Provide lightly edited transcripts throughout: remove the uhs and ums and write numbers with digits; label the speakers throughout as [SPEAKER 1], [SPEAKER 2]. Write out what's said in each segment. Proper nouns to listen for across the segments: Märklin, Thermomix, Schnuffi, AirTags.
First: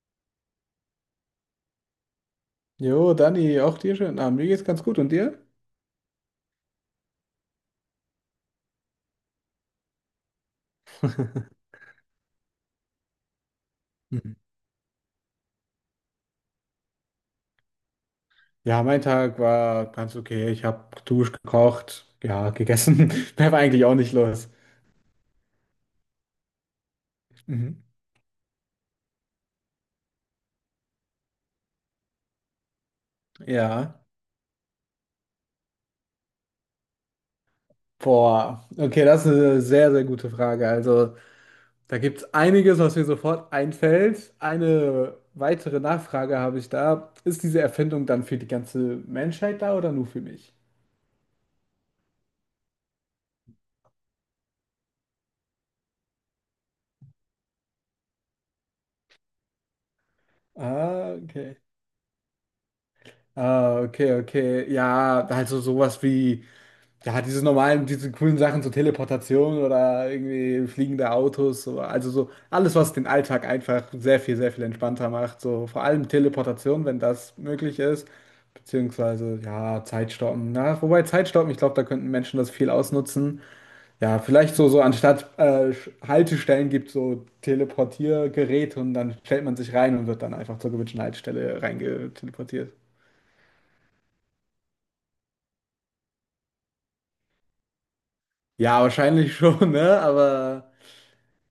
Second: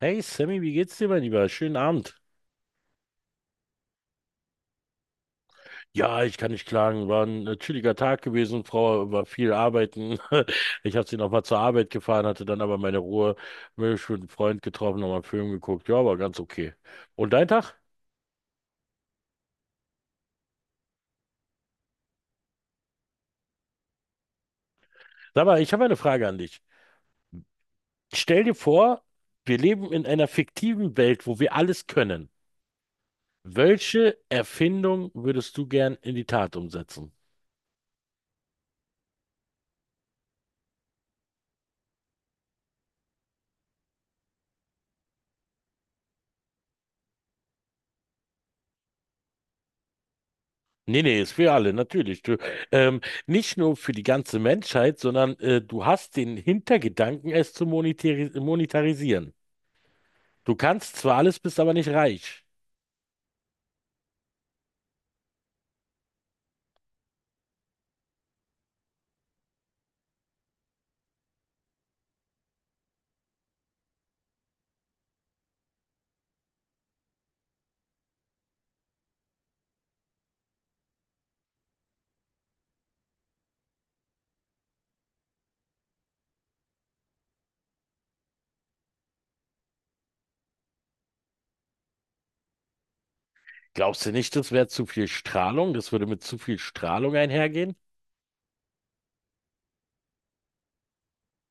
[SPEAKER 1] Hey Sammy, wie geht's dir, mein Lieber? Schönen Abend.
[SPEAKER 2] Jo, Dani, auch dir schönen Abend. Mir geht's ganz gut. Und dir?
[SPEAKER 1] Ja, ich kann nicht klagen. War ein chilliger Tag gewesen. Frau war viel arbeiten. Ich habe sie noch mal zur Arbeit gefahren, hatte dann aber meine Ruhe. Mich mit einem
[SPEAKER 2] Mhm.
[SPEAKER 1] Freund getroffen, nochmal einen Film geguckt. Ja, war ganz okay. Und dein Tag?
[SPEAKER 2] Ja, mein Tag war ganz okay. Ich habe geduscht, gekocht, ja, gegessen. Mehr war eigentlich auch nicht los.
[SPEAKER 1] Sag mal, ich habe eine Frage an dich.
[SPEAKER 2] Mhm.
[SPEAKER 1] Stell dir vor, wir leben in einer fiktiven Welt, wo wir alles können.
[SPEAKER 2] Ja,
[SPEAKER 1] Welche Erfindung würdest du gern in die Tat umsetzen?
[SPEAKER 2] boah. Okay, das ist eine sehr, sehr gute Frage. Also, da gibt es einiges, was mir sofort einfällt. Eine weitere Nachfrage habe ich da. Ist diese Erfindung dann für die ganze Menschheit da oder nur für mich?
[SPEAKER 1] Nee, nee, ist für alle, natürlich. Du, ähm, nicht nur für die ganze Menschheit, sondern du hast den Hintergedanken, es zu monetarisieren. Du kannst
[SPEAKER 2] Ah,
[SPEAKER 1] zwar alles,
[SPEAKER 2] okay.
[SPEAKER 1] bist aber nicht reich.
[SPEAKER 2] Ah, okay, okay. Ja, also sowas wie. Ja, diese normalen, diese coolen Sachen, so Teleportation oder irgendwie fliegende Autos, so, also so alles, was den Alltag einfach sehr viel entspannter macht. So vor allem Teleportation, wenn das möglich ist, beziehungsweise ja, Zeitstoppen. Na, wobei Zeitstoppen, ich glaube, da könnten Menschen das viel ausnutzen. Ja, vielleicht so, so anstatt Haltestellen gibt so Teleportiergeräte und dann stellt man sich rein und wird dann einfach zur gewünschten Haltestelle reingeteleportiert.
[SPEAKER 1] Glaubst du nicht, das wäre zu viel Strahlung? Das würde mit zu viel Strahlung einhergehen?
[SPEAKER 2] Ja, wahrscheinlich schon, ne? Aber.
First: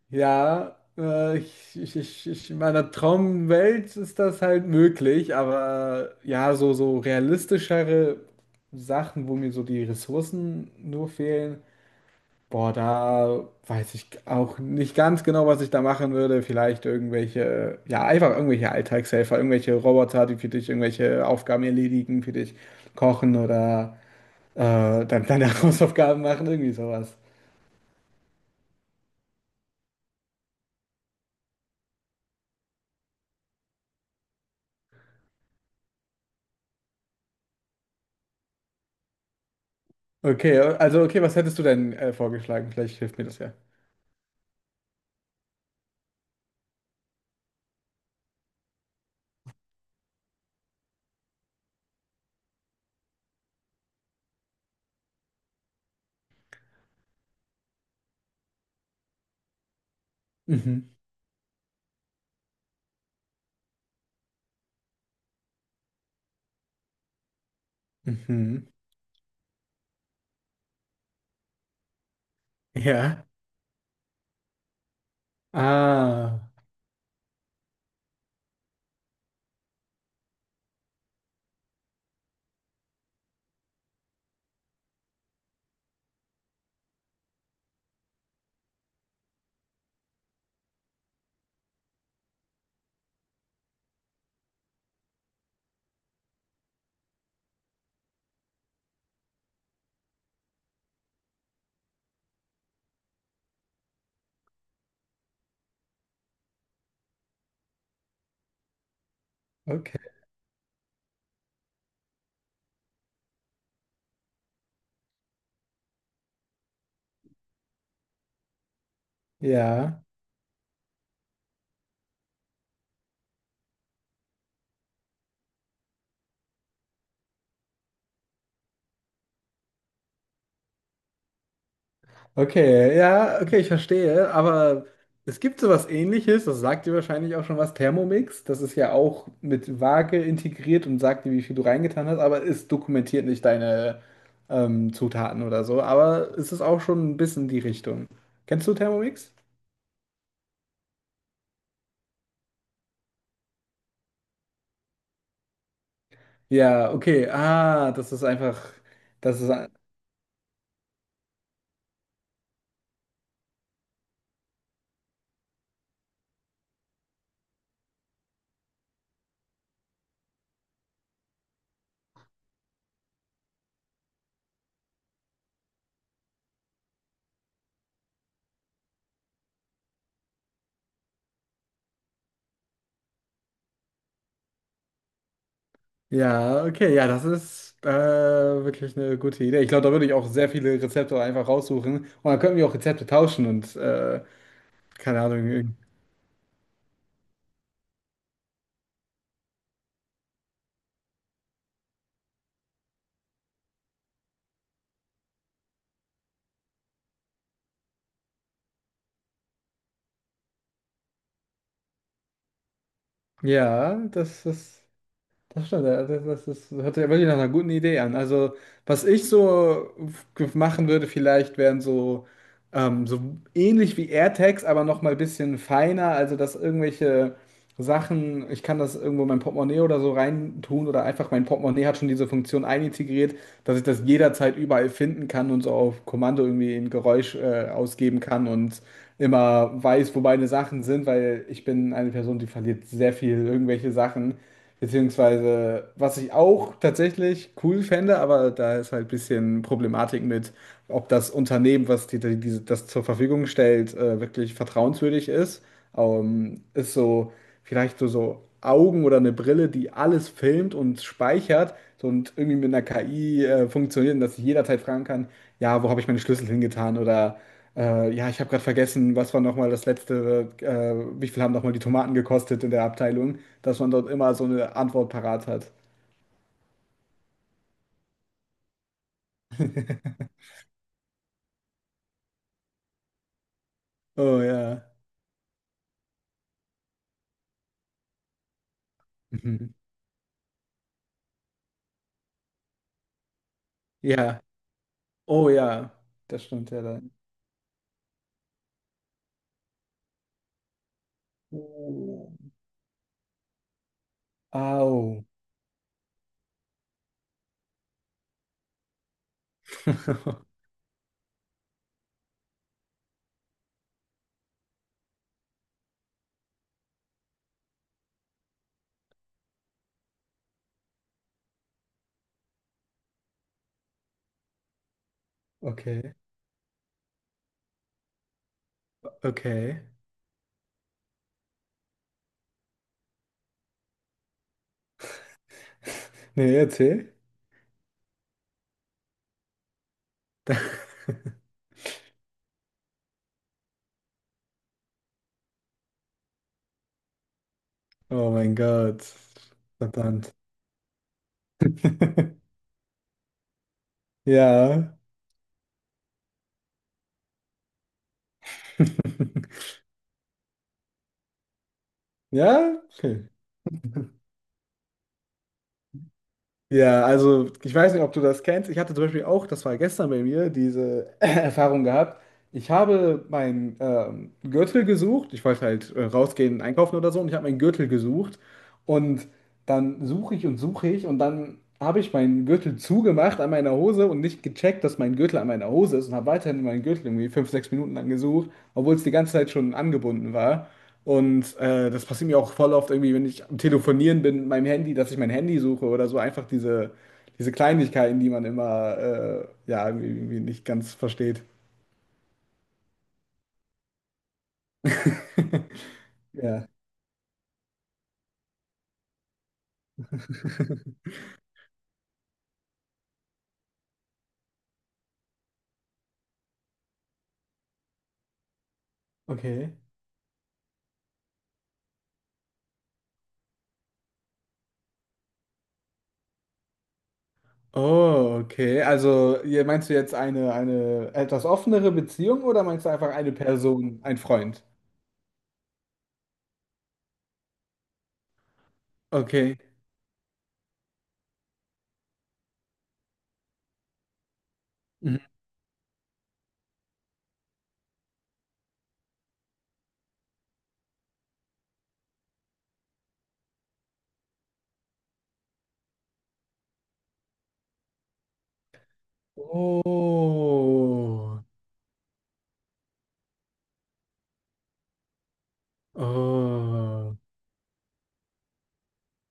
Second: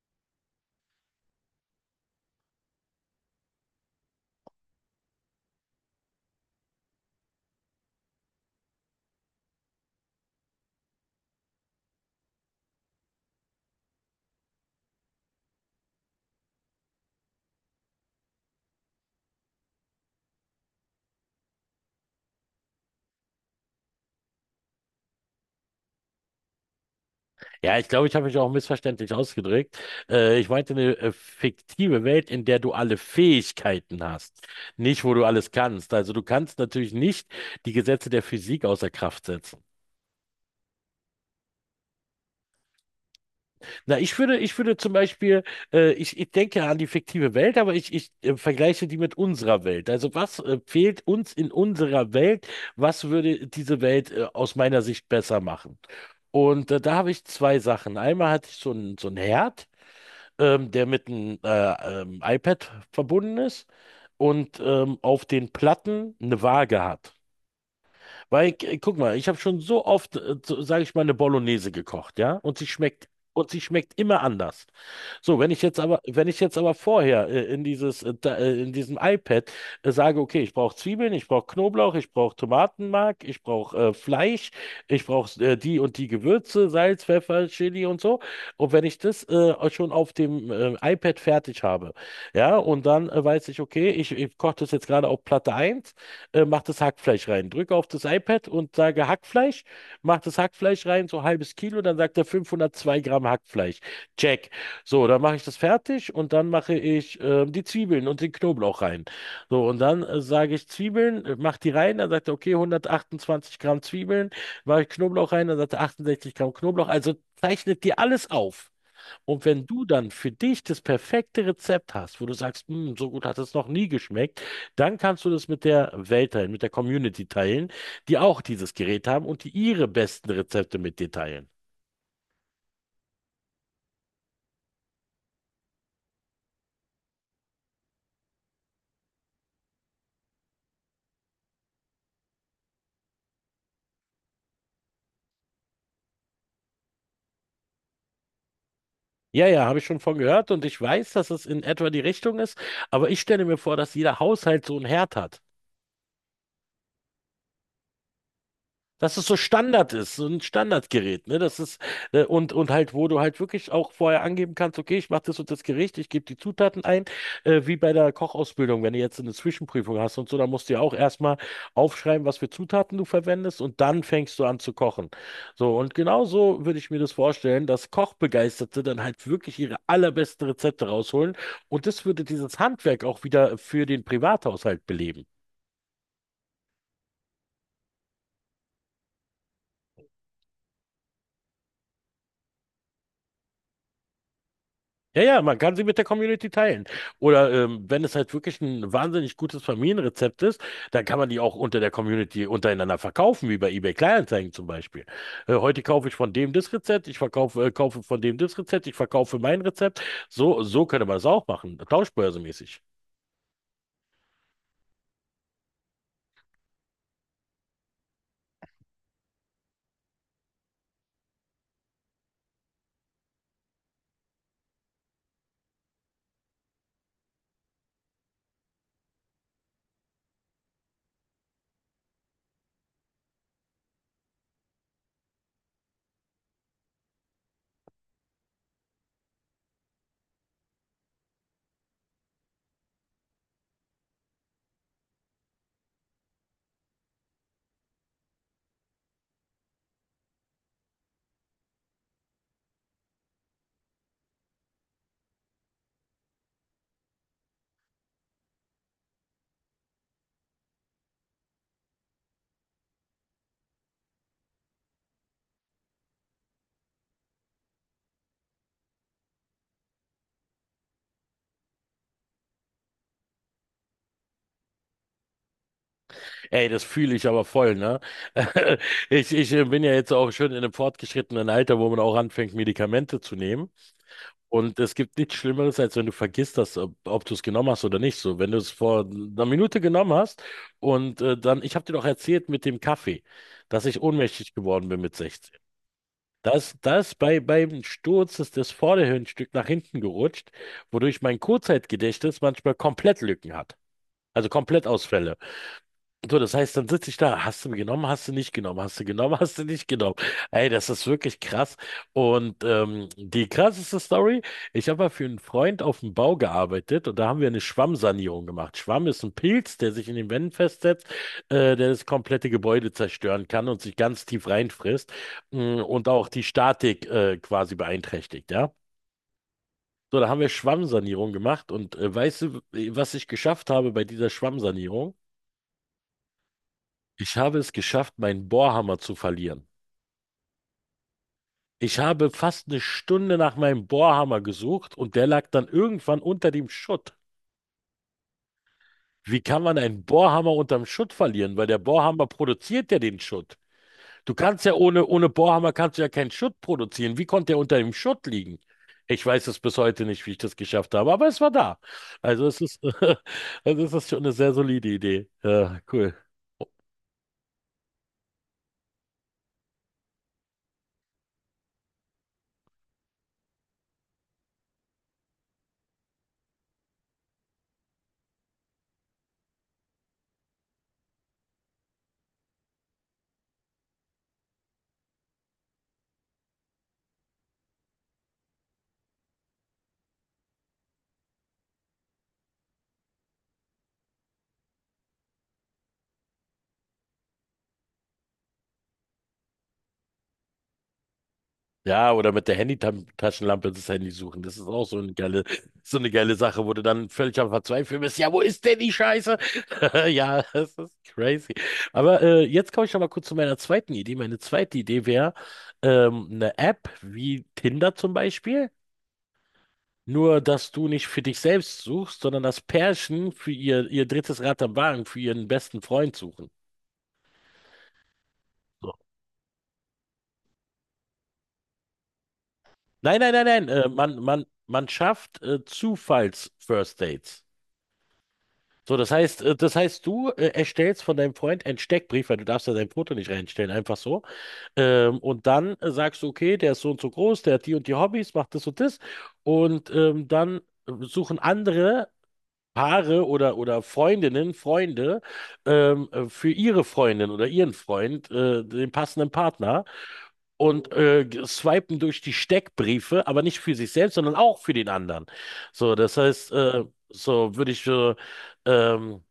[SPEAKER 2] Ja, ich in meiner Traumwelt ist das halt möglich, aber ja, so, so realistischere Sachen, wo mir so die Ressourcen nur fehlen, boah, da weiß ich auch nicht ganz genau, was ich da machen würde. Vielleicht irgendwelche, ja, einfach irgendwelche Alltagshelfer, irgendwelche Roboter, die für dich irgendwelche Aufgaben erledigen, für dich kochen oder äh, dann deine Hausaufgaben machen, irgendwie sowas.
[SPEAKER 1] Ja, ich glaube, ich habe mich auch missverständlich ausgedrückt. Ich meinte eine fiktive Welt, in der du alle Fähigkeiten hast, nicht wo du alles kannst. Also du kannst natürlich nicht die Gesetze der Physik außer Kraft setzen.
[SPEAKER 2] Okay, also okay, was hättest du denn vorgeschlagen? Vielleicht hilft mir das ja.
[SPEAKER 1] Na, ich würde zum Beispiel, ich denke an die fiktive Welt, aber ich vergleiche die mit unserer Welt. Also was fehlt uns in unserer Welt? Was würde diese Welt aus meiner Sicht besser machen? Und da habe ich zwei Sachen. Einmal hatte ich so einen Herd, der
[SPEAKER 2] Mhm.
[SPEAKER 1] mit einem iPad verbunden ist und auf den Platten eine Waage hat. Weil,
[SPEAKER 2] Mhm.
[SPEAKER 1] guck mal, ich habe schon so oft, so, sage ich mal, eine Bolognese gekocht, ja?
[SPEAKER 2] Ja.
[SPEAKER 1] Und sie schmeckt immer anders. So, wenn ich
[SPEAKER 2] Ah,
[SPEAKER 1] jetzt aber vorher in in diesem iPad sage, okay, ich brauche Zwiebeln, ich brauche Knoblauch, ich brauche Tomatenmark, ich brauche Fleisch, ich brauche die und die Gewürze, Salz, Pfeffer, Chili und so. Und wenn ich das schon auf dem iPad fertig habe, ja, und dann weiß ich, okay, ich koche das jetzt gerade auf Platte eins mach das Hackfleisch rein. Drücke auf das iPad und sage Hackfleisch, mach das Hackfleisch rein, so halbes Kilo, dann sagt er 502 Gramm Hackfleisch. Check. So, dann mache ich das fertig und dann mache ich die Zwiebeln und den Knoblauch rein. So, und
[SPEAKER 2] okay.
[SPEAKER 1] dann sage ich Zwiebeln, mach die rein, dann sagt er, okay, 128 Gramm Zwiebeln, mache ich Knoblauch rein, dann sagt er 68 Gramm Knoblauch. Also zeichnet dir alles auf. Und wenn du
[SPEAKER 2] Ja.
[SPEAKER 1] dann für dich das perfekte Rezept hast, wo du sagst, "Hm, so gut hat es noch nie geschmeckt, dann kannst du das mit der Welt teilen, mit der Community teilen, die auch dieses Gerät haben und die ihre besten Rezepte mit dir teilen.
[SPEAKER 2] Okay, ja, okay, ich verstehe. Aber es gibt sowas Ähnliches, das sagt dir wahrscheinlich auch schon was, Thermomix. Das ist ja auch mit Waage integriert und sagt dir, wie viel du reingetan hast, aber es dokumentiert nicht deine Zutaten oder so. Aber es ist auch schon ein bisschen die Richtung. Kennst du Thermomix?
[SPEAKER 1] Ja, ja, habe ich schon von gehört und ich weiß, dass es in etwa die Richtung ist, aber ich stelle mir vor, dass jeder Haushalt so einen Herd hat.
[SPEAKER 2] Ja, okay. Ah, das ist einfach,
[SPEAKER 1] Dass es so
[SPEAKER 2] das ist.
[SPEAKER 1] Standard ist, so ein Standardgerät, ne? Das ist, und halt, wo du halt wirklich auch vorher angeben kannst, okay, ich mache das und das Gericht, ich gebe die Zutaten ein, wie bei der Kochausbildung, wenn du jetzt eine Zwischenprüfung hast und so, dann musst du ja auch erstmal aufschreiben, was für Zutaten du verwendest und dann fängst du an zu kochen. So, und genau so würde ich mir das vorstellen, dass Kochbegeisterte dann halt wirklich ihre allerbesten Rezepte rausholen und das würde dieses Handwerk auch wieder für den Privathaushalt beleben.
[SPEAKER 2] Ja, okay, ja, das ist wirklich eine gute Idee. Ich glaube, da würde ich auch sehr viele Rezepte einfach raussuchen. Und dann könnten wir auch Rezepte tauschen und keine
[SPEAKER 1] Ja, ja,
[SPEAKER 2] Ahnung.
[SPEAKER 1] man kann
[SPEAKER 2] Irgend-
[SPEAKER 1] sie mit der Community teilen. Oder wenn es halt wirklich ein wahnsinnig gutes Familienrezept ist, dann kann man die auch unter der Community untereinander verkaufen, wie bei eBay Kleinanzeigen zum Beispiel. Heute kaufe ich von dem das Rezept, kaufe von dem das Rezept, ich verkaufe mein Rezept. So, so könnte man es auch machen, tauschbörsemäßig.
[SPEAKER 2] Ja, das ist. Das stimmt, ja, das hört sich ja wirklich nach einer guten Idee an. Also, was ich so f- machen würde, vielleicht wären so, so ähnlich wie AirTags, aber noch mal ein bisschen feiner. Also, dass irgendwelche Sachen, ich kann das irgendwo in mein Portemonnaie oder so reintun oder einfach mein Portemonnaie hat schon diese Funktion einintegriert, dass ich das jederzeit überall finden kann und so auf Kommando irgendwie ein Geräusch ausgeben kann und immer weiß, wo meine Sachen sind, weil ich bin eine Person, die verliert sehr viel irgendwelche Sachen. Beziehungsweise, was ich auch tatsächlich cool fände, aber da ist halt ein bisschen Problematik mit, ob das Unternehmen, was diese- das zur Verfügung stellt, wirklich vertrauenswürdig ist. Ist so vielleicht so, so Augen oder eine Brille, die alles filmt und speichert so, und irgendwie mit einer KI funktioniert und dass ich jederzeit fragen kann, ja, wo habe ich meine Schlüssel hingetan oder ja, ich habe gerade vergessen, was war nochmal das letzte, wie viel haben nochmal die Tomaten gekostet in der Abteilung, dass man dort immer so eine Antwort parat hat.
[SPEAKER 1] Ey, das fühle ich aber voll, ne? Ich bin ja jetzt auch schon in einem fortgeschrittenen Alter, wo man auch anfängt, Medikamente zu nehmen.
[SPEAKER 2] Oh
[SPEAKER 1] Und
[SPEAKER 2] ja.
[SPEAKER 1] es gibt nichts Schlimmeres, als wenn du vergisst, ob du es genommen hast oder nicht. So, wenn du es vor einer
[SPEAKER 2] Mhm.
[SPEAKER 1] Minute genommen hast und ich habe dir doch erzählt mit dem Kaffee, dass ich
[SPEAKER 2] Ja.
[SPEAKER 1] ohnmächtig geworden bin mit
[SPEAKER 2] Oh
[SPEAKER 1] 16.
[SPEAKER 2] ja. Das stimmt ja dann.
[SPEAKER 1] Beim Sturz ist das Vorderhirnstück nach hinten gerutscht, wodurch mein
[SPEAKER 2] Oh.
[SPEAKER 1] Kurzzeitgedächtnis manchmal komplett Lücken hat. Also komplett
[SPEAKER 2] Au.
[SPEAKER 1] so, das heißt, dann sitze ich da. Hast du mir genommen, hast du nicht genommen, hast du genommen, hast du nicht genommen. Ey, das ist wirklich krass. Und die krasseste Story, ich habe mal für einen Freund auf dem Bau gearbeitet und da haben wir eine Schwammsanierung gemacht. Schwamm ist ein Pilz, der sich in den Wänden festsetzt, der das komplette Gebäude zerstören kann und sich ganz tief reinfrisst und
[SPEAKER 2] Okay.
[SPEAKER 1] auch die Statik quasi beeinträchtigt, ja.
[SPEAKER 2] Okay.
[SPEAKER 1] So, da haben wir Schwammsanierung gemacht und weißt du, was ich geschafft habe bei dieser Schwammsanierung?
[SPEAKER 2] Nee, erzähl.
[SPEAKER 1] Ich habe es geschafft, meinen Bohrhammer zu verlieren. Ich habe fast eine Stunde nach meinem Bohrhammer gesucht und der lag dann irgendwann unter dem Schutt.
[SPEAKER 2] Oh mein Gott.
[SPEAKER 1] Wie kann man einen
[SPEAKER 2] Verdammt.
[SPEAKER 1] Bohrhammer unterm Schutt verlieren? Weil der Bohrhammer produziert ja den Schutt. Du kannst ja
[SPEAKER 2] Ja.
[SPEAKER 1] ohne Bohrhammer kannst du ja keinen Schutt produzieren. Wie konnte er unter dem Schutt liegen? Ich weiß es bis heute nicht, wie ich das geschafft habe, aber es war da. Also es ist,
[SPEAKER 2] Ja. Okay.
[SPEAKER 1] also es ist schon eine sehr solide Idee. Ja, cool.
[SPEAKER 2] Ja, also ich weiß nicht, ob du das kennst. Ich hatte zum Beispiel auch, das war gestern bei mir, diese Erfahrung gehabt. Ich habe meinen Gürtel gesucht. Ich wollte halt rausgehen, einkaufen oder so. Und ich habe meinen Gürtel gesucht. Und dann suche ich. Und dann habe ich meinen Gürtel zugemacht an meiner Hose und nicht gecheckt, dass mein Gürtel an meiner Hose ist. Und habe weiterhin meinen Gürtel irgendwie fünf, sechs Minuten lang gesucht, obwohl es die ganze Zeit schon angebunden war. Und das passiert mir auch voll oft irgendwie, wenn ich am Telefonieren bin mit meinem Handy, dass ich mein Handy suche oder so. Einfach diese, diese Kleinigkeiten, die man immer ja, irgendwie nicht ganz versteht.
[SPEAKER 1] Ja, oder mit der Handy-Taschenlampe das Handy suchen. Das ist auch so eine geile Sache,
[SPEAKER 2] Ja,
[SPEAKER 1] wo du dann völlig am Verzweifeln bist. Ja, wo ist denn die Scheiße? Ja, das ist crazy. Aber jetzt komme ich noch mal kurz zu meiner zweiten Idee. Meine zweite Idee wäre eine App wie Tinder zum Beispiel.
[SPEAKER 2] okay.
[SPEAKER 1] Nur, dass du nicht für dich selbst suchst, sondern das Pärchen für ihr drittes Rad am Wagen, für ihren besten Freund suchen.
[SPEAKER 2] Oh, okay.
[SPEAKER 1] So.
[SPEAKER 2] Also, ihr- meinst du jetzt eine etwas offenere Beziehung oder meinst du einfach
[SPEAKER 1] Nein,
[SPEAKER 2] eine
[SPEAKER 1] nein, nein, nein.
[SPEAKER 2] Person, ein Freund?
[SPEAKER 1] Man schafft Zufalls-First Dates. So,
[SPEAKER 2] Okay.
[SPEAKER 1] das heißt, du erstellst von deinem Freund einen Steckbrief, weil du darfst ja dein Foto nicht reinstellen, einfach so.
[SPEAKER 2] Mhm.
[SPEAKER 1] Und dann sagst du, okay, der ist so und so groß, der hat die und die Hobbys, macht das und das. Und dann suchen andere Paare oder Freundinnen, Freunde für ihre Freundin oder ihren Freund den passenden Partner und
[SPEAKER 2] Oh,
[SPEAKER 1] swipen durch die Steckbriefe, aber nicht für sich selbst, sondern auch für den anderen. So,
[SPEAKER 2] oh.
[SPEAKER 1] so würde ich ähm,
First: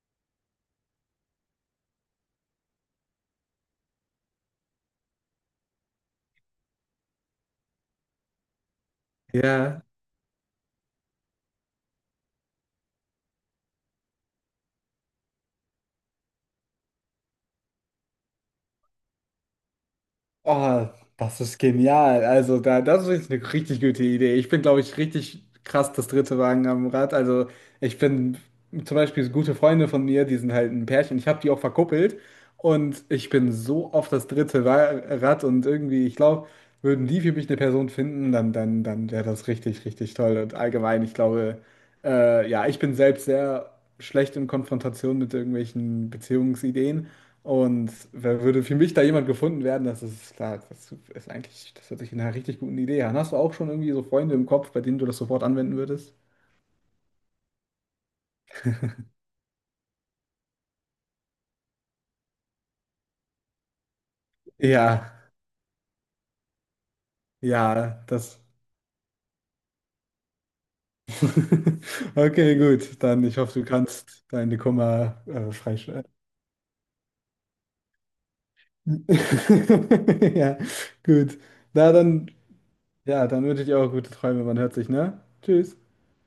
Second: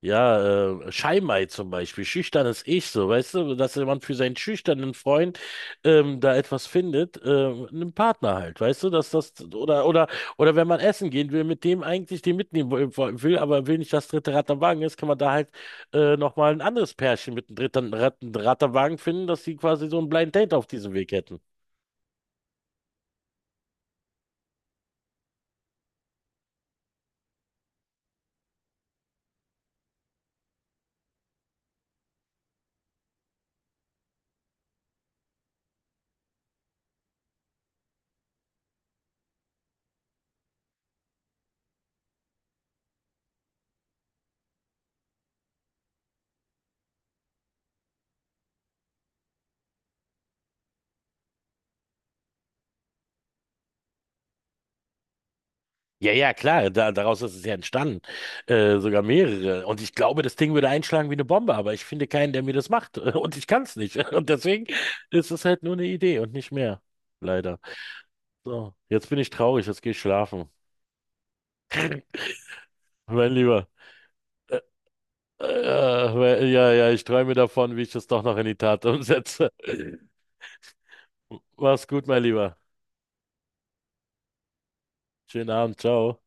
[SPEAKER 1] ja, Scheimei zum Beispiel, schüchternes Ich, so, weißt du, dass jemand für seinen schüchternen Freund da etwas findet, einen Partner halt, weißt du,
[SPEAKER 2] Ja.
[SPEAKER 1] oder wenn man essen gehen will, mit dem eigentlich den mitnehmen will, aber will nicht das dritte Rad am Wagen ist, kann man da halt nochmal ein anderes Pärchen mit dem dritten Rad am Wagen finden, dass die quasi so ein Blind Date auf
[SPEAKER 2] Oh,
[SPEAKER 1] diesem Weg hätten.
[SPEAKER 2] das ist genial. Also, da, das ist wirklich eine richtig gute Idee. Ich bin, glaube ich, richtig krass das dritte Wagen am Rad. Also, ich bin zum Beispiel so gute Freunde von mir, die sind halt ein Pärchen. Ich habe die auch verkuppelt und ich bin so oft das dritte Wa- Rad und irgendwie, ich glaube, würden die für mich eine Person finden, dann wäre das richtig, richtig toll. Und allgemein, ich glaube. Ja, ich bin selbst sehr schlecht in Konfrontation mit irgendwelchen Beziehungsideen. Und wer würde für mich da jemand gefunden werden, das ist klar, das ist eigentlich, das hört sich nach einer richtig guten Idee an. Hast du auch schon irgendwie so Freunde im Kopf, bei denen du das sofort anwenden
[SPEAKER 1] Ja,
[SPEAKER 2] würdest?
[SPEAKER 1] ja, klar, da, daraus ist es ja entstanden. Sogar mehrere. Und ich glaube, das Ding würde einschlagen wie eine Bombe, aber ich finde keinen, der mir das macht. Und ich kann es nicht. Und deswegen
[SPEAKER 2] Ja,
[SPEAKER 1] ist es halt nur eine Idee und nicht mehr. Leider.
[SPEAKER 2] ja, das.
[SPEAKER 1] So, jetzt bin ich traurig, jetzt gehe ich schlafen.
[SPEAKER 2] Okay, gut. Dann
[SPEAKER 1] Mein
[SPEAKER 2] ich hoffe, du
[SPEAKER 1] Lieber.
[SPEAKER 2] kannst deine
[SPEAKER 1] Äh,
[SPEAKER 2] Kummer freischalten.
[SPEAKER 1] äh, ja, ja, ich träume davon, wie ich das doch noch in die Tat umsetze.
[SPEAKER 2] Ja, gut.
[SPEAKER 1] Mach's
[SPEAKER 2] Na
[SPEAKER 1] gut, mein
[SPEAKER 2] dann,
[SPEAKER 1] Lieber.
[SPEAKER 2] ja, dann wünsche ich dir auch gute Träume. Man hört sich, ne?
[SPEAKER 1] Schönen Abend,
[SPEAKER 2] Tschüss.
[SPEAKER 1] ciao.